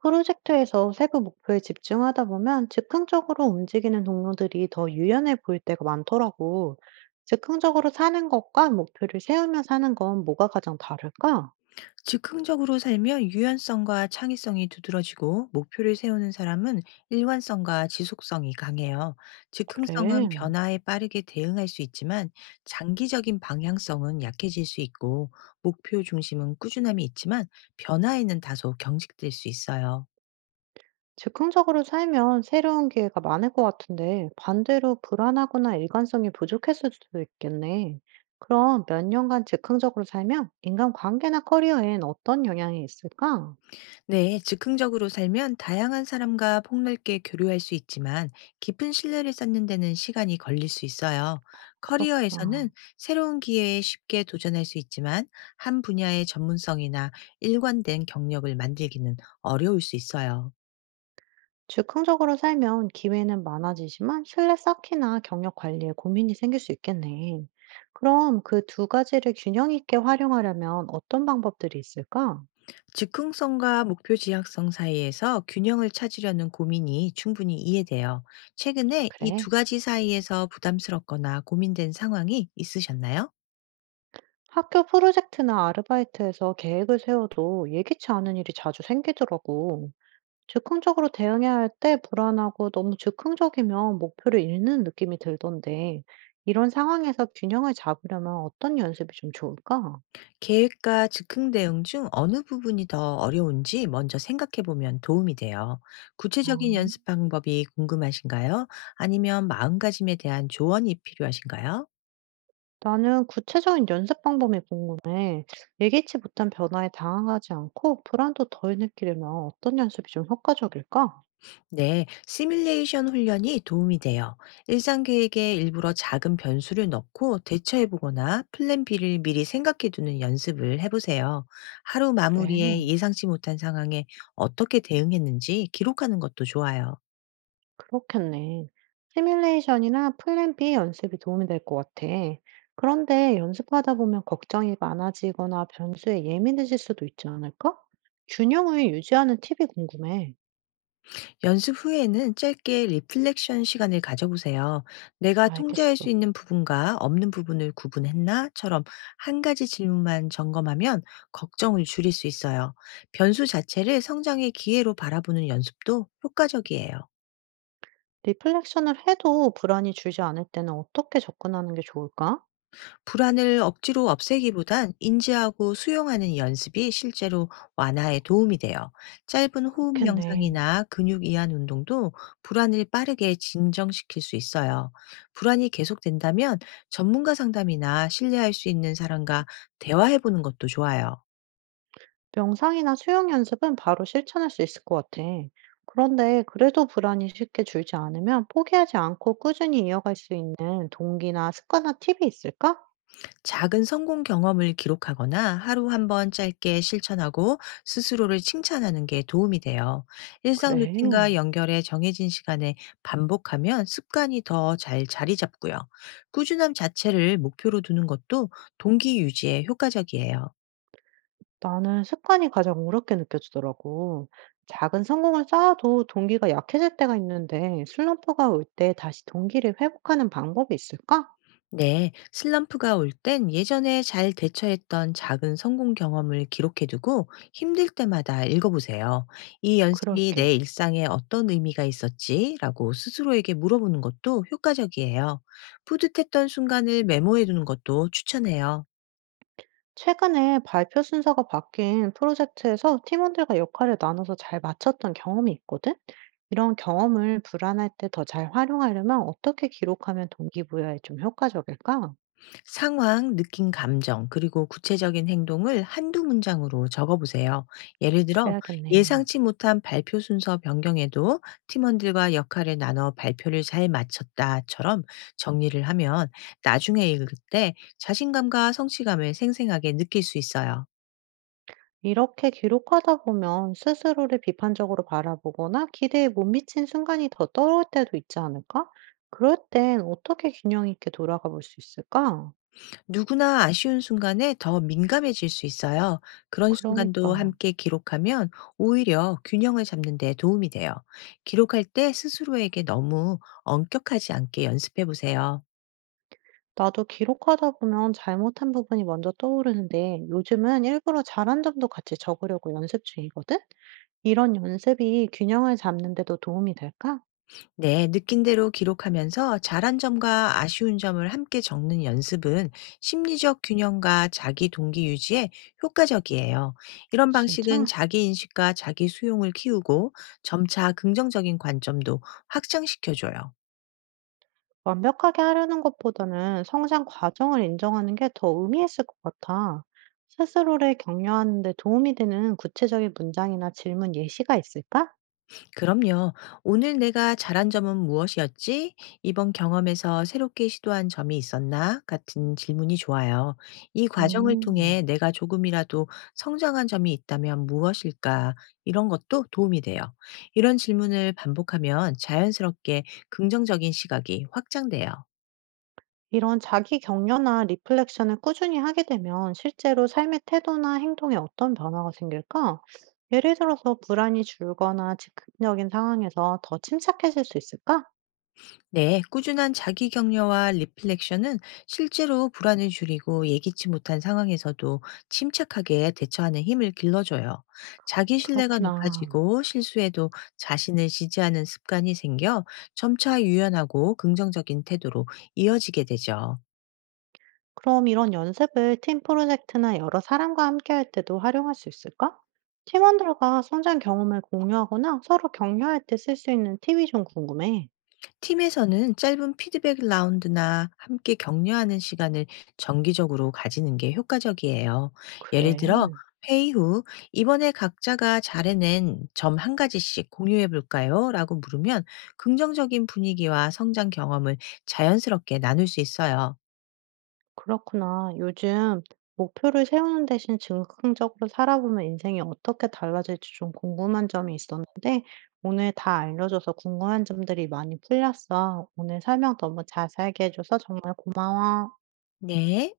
프로젝트에서 세부 목표에 집중하다 보면 즉흥적으로 움직이는 동료들이 더 유연해 보일 때가 많더라고. 즉흥적으로 사는 것과 목표를 세우며 사는 건 뭐가 가장 다를까? 즉흥적으로 살면 유연성과 창의성이 두드러지고 목표를 세우는 사람은 일관성과 지속성이 강해요. 즉흥성은 그래. 변화에 빠르게 대응할 수 있지만 장기적인 방향성은 약해질 수 있고 목표 중심은 꾸준함이 있지만 변화에는 다소 경직될 수 있어요. 즉흥적으로 살면 새로운 기회가 많을 것 같은데 반대로 불안하거나 일관성이 부족했을 수도 있겠네. 그럼 몇 년간 즉흥적으로 살면 인간관계나 커리어엔 어떤 영향이 있을까? 네, 즉흥적으로 살면 다양한 사람과 폭넓게 교류할 수 있지만 깊은 신뢰를 쌓는 데는 시간이 걸릴 수 있어요. 그렇구나. 커리어에서는 새로운 기회에 쉽게 도전할 수 있지만 한 분야의 전문성이나 일관된 경력을 만들기는 어려울 수 있어요. 즉흥적으로 살면 기회는 많아지지만 신뢰 쌓기나 경력 관리에 고민이 생길 수 있겠네. 그럼 그 두 가지를 균형 있게 활용하려면 어떤 방법들이 있을까? 즉흥성과 목표 지향성 사이에서 균형을 찾으려는 고민이 충분히 이해돼요. 최근에 이 그래. 두 가지 사이에서 부담스럽거나 고민된 상황이 있으셨나요? 학교 프로젝트나 아르바이트에서 계획을 세워도 예기치 않은 일이 자주 생기더라고. 즉흥적으로 대응해야 할 때 불안하고 너무 즉흥적이면 목표를 잃는 느낌이 들던데, 이런 상황에서 균형을 잡으려면 어떤 연습이 좀 좋을까? 계획과 즉흥 대응 중 어느 부분이 더 어려운지 먼저 생각해 보면 도움이 돼요. 아. 구체적인 연습 방법이 궁금하신가요? 아니면 마음가짐에 대한 조언이 필요하신가요? 나는 구체적인 연습 방법이 궁금해. 예기치 못한 변화에 당황하지 않고 불안도 덜 느끼려면 어떤 연습이 좀 효과적일까? 네, 시뮬레이션 훈련이 도움이 돼요. 일상 계획에 일부러 작은 변수를 넣고 대처해 보거나 플랜 B를 미리 생각해 두는 연습을 해보세요. 하루 그래, 마무리에 예상치 못한 상황에 어떻게 대응했는지 기록하는 것도 좋아요. 그렇겠네. 시뮬레이션이나 플랜 B 연습이 도움이 될 것 같아. 그런데 연습하다 보면 걱정이 많아지거나 변수에 예민해질 수도 있지 않을까? 균형을 유지하는 팁이 궁금해. 연습 후에는 짧게 리플렉션 시간을 가져보세요. 내가 통제할 수 알겠어. 있는 부분과 없는 부분을 구분했나?처럼 한 가지 질문만 점검하면 걱정을 줄일 수 있어요. 변수 자체를 성장의 기회로 바라보는 연습도 효과적이에요. 리플렉션을 해도 불안이 줄지 않을 때는 어떻게 접근하는 게 좋을까? 불안을 억지로 없애기보단 인지하고 수용하는 연습이 실제로 완화에 도움이 돼요. 짧은 호흡 그렇겠네. 명상이나 근육 이완 운동도 불안을 빠르게 진정시킬 수 있어요. 불안이 계속된다면 전문가 상담이나 신뢰할 수 있는 사람과 대화해보는 것도 좋아요. 명상이나 수영 연습은 바로 실천할 수 있을 것 같아. 그런데 그래도 불안이 쉽게 줄지 않으면 포기하지 않고 꾸준히 이어갈 수 있는 동기나 습관이나 팁이 있을까? 작은 성공 경험을 기록하거나 하루 한번 짧게 실천하고 스스로를 칭찬하는 게 도움이 돼요. 일상 그래. 루틴과 연결해 정해진 시간에 반복하면 습관이 더 잘 자리 잡고요. 꾸준함 자체를 목표로 두는 것도 동기 유지에 효과적이에요. 나는 습관이 가장 어렵게 느껴지더라고. 작은 성공을 쌓아도 동기가 약해질 때가 있는데 슬럼프가 올 때 다시 동기를 회복하는 방법이 있을까? 네, 슬럼프가 올 땐 예전에 잘 대처했던 작은 성공 경험을 기록해 두고 힘들 때마다 읽어보세요. 이 연습이 그럴게. 내 일상에 어떤 의미가 있었지라고 스스로에게 물어보는 것도 효과적이에요. 뿌듯했던 순간을 메모해 두는 것도 추천해요. 최근에 발표 순서가 바뀐 프로젝트에서 팀원들과 역할을 나눠서 잘 맞췄던 경험이 있거든? 이런 경험을 불안할 때 더 잘 활용하려면 어떻게 기록하면 동기부여에 좀 효과적일까? 상황, 느낀 감정, 그리고 구체적인 행동을 한두 문장으로 적어보세요. 예를 들어, 그래야겠네. 예상치 못한 발표 순서 변경에도 팀원들과 역할을 나눠 발표를 잘 마쳤다처럼 정리를 하면 나중에 읽을 때 자신감과 성취감을 생생하게 느낄 수 있어요. 이렇게 기록하다 보면 스스로를 비판적으로 바라보거나 기대에 못 미친 순간이 더 떨어올 때도 있지 않을까? 그럴 땐 어떻게 균형 있게 돌아가 볼 수 있을까? 누구나 아쉬운 순간에 더 민감해질 수 있어요. 그런 순간도 그러니까. 함께 기록하면 오히려 균형을 잡는 데 도움이 돼요. 기록할 때 스스로에게 너무 엄격하지 않게 연습해 보세요. 나도 기록하다 보면 잘못한 부분이 먼저 떠오르는데 요즘은 일부러 잘한 점도 같이 적으려고 연습 중이거든? 이런 연습이 균형을 잡는 데도 도움이 될까? 네, 느낀 대로 기록하면서 잘한 점과 아쉬운 점을 함께 적는 연습은 심리적 균형과 자기 동기 유지에 효과적이에요. 이런 방식은 진짜? 자기 인식과 자기 수용을 키우고 점차 긍정적인 관점도 확장시켜줘요. 완벽하게 하려는 것보다는 성장 과정을 인정하는 게 더 의미 있을 것 같아. 스스로를 격려하는 데 도움이 되는 구체적인 문장이나 질문 예시가 있을까? 그럼요. 오늘 내가 잘한 점은 무엇이었지? 이번 경험에서 새롭게 시도한 점이 있었나? 같은 질문이 좋아요. 이 과정을 음. 통해 내가 조금이라도 성장한 점이 있다면 무엇일까? 이런 것도 도움이 돼요. 이런 질문을 반복하면 자연스럽게 긍정적인 시각이 확장돼요. 이런 자기 격려나 리플렉션을 꾸준히 하게 되면 실제로 삶의 태도나 행동에 어떤 변화가 생길까? 예를 들어서 불안이 줄거나 즉흥적인 상황에서 더 침착해질 수 있을까? 네, 꾸준한 자기 격려와 리플렉션은 실제로 불안을 줄이고 예기치 못한 상황에서도 침착하게 대처하는 힘을 길러줘요. 자기 신뢰가 그렇구나. 높아지고 실수에도 자신을 지지하는 습관이 생겨 점차 유연하고 긍정적인 태도로 이어지게 되죠. 그럼 이런 연습을 팀 프로젝트나 여러 사람과 함께 할 때도 활용할 수 있을까? 팀원들과 성장 경험을 공유하거나 서로 격려할 때 쓸 수 있는 팁이 좀 궁금해. 팀에서는 짧은 피드백 라운드나 함께 격려하는 시간을 정기적으로 가지는 게 효과적이에요. 예를 그래. 들어, 회의 후, 이번에 각자가 잘해낸 점 한 가지씩 공유해 볼까요? 라고 물으면 긍정적인 분위기와 성장 경험을 자연스럽게 나눌 수 있어요. 그렇구나. 요즘 목표를 세우는 대신 즉흥적으로 살아보면 인생이 어떻게 달라질지 좀 궁금한 점이 있었는데, 오늘 다 알려줘서 궁금한 점들이 많이 풀렸어. 오늘 설명 너무 자세하게 해줘서 정말 고마워. 네. 네.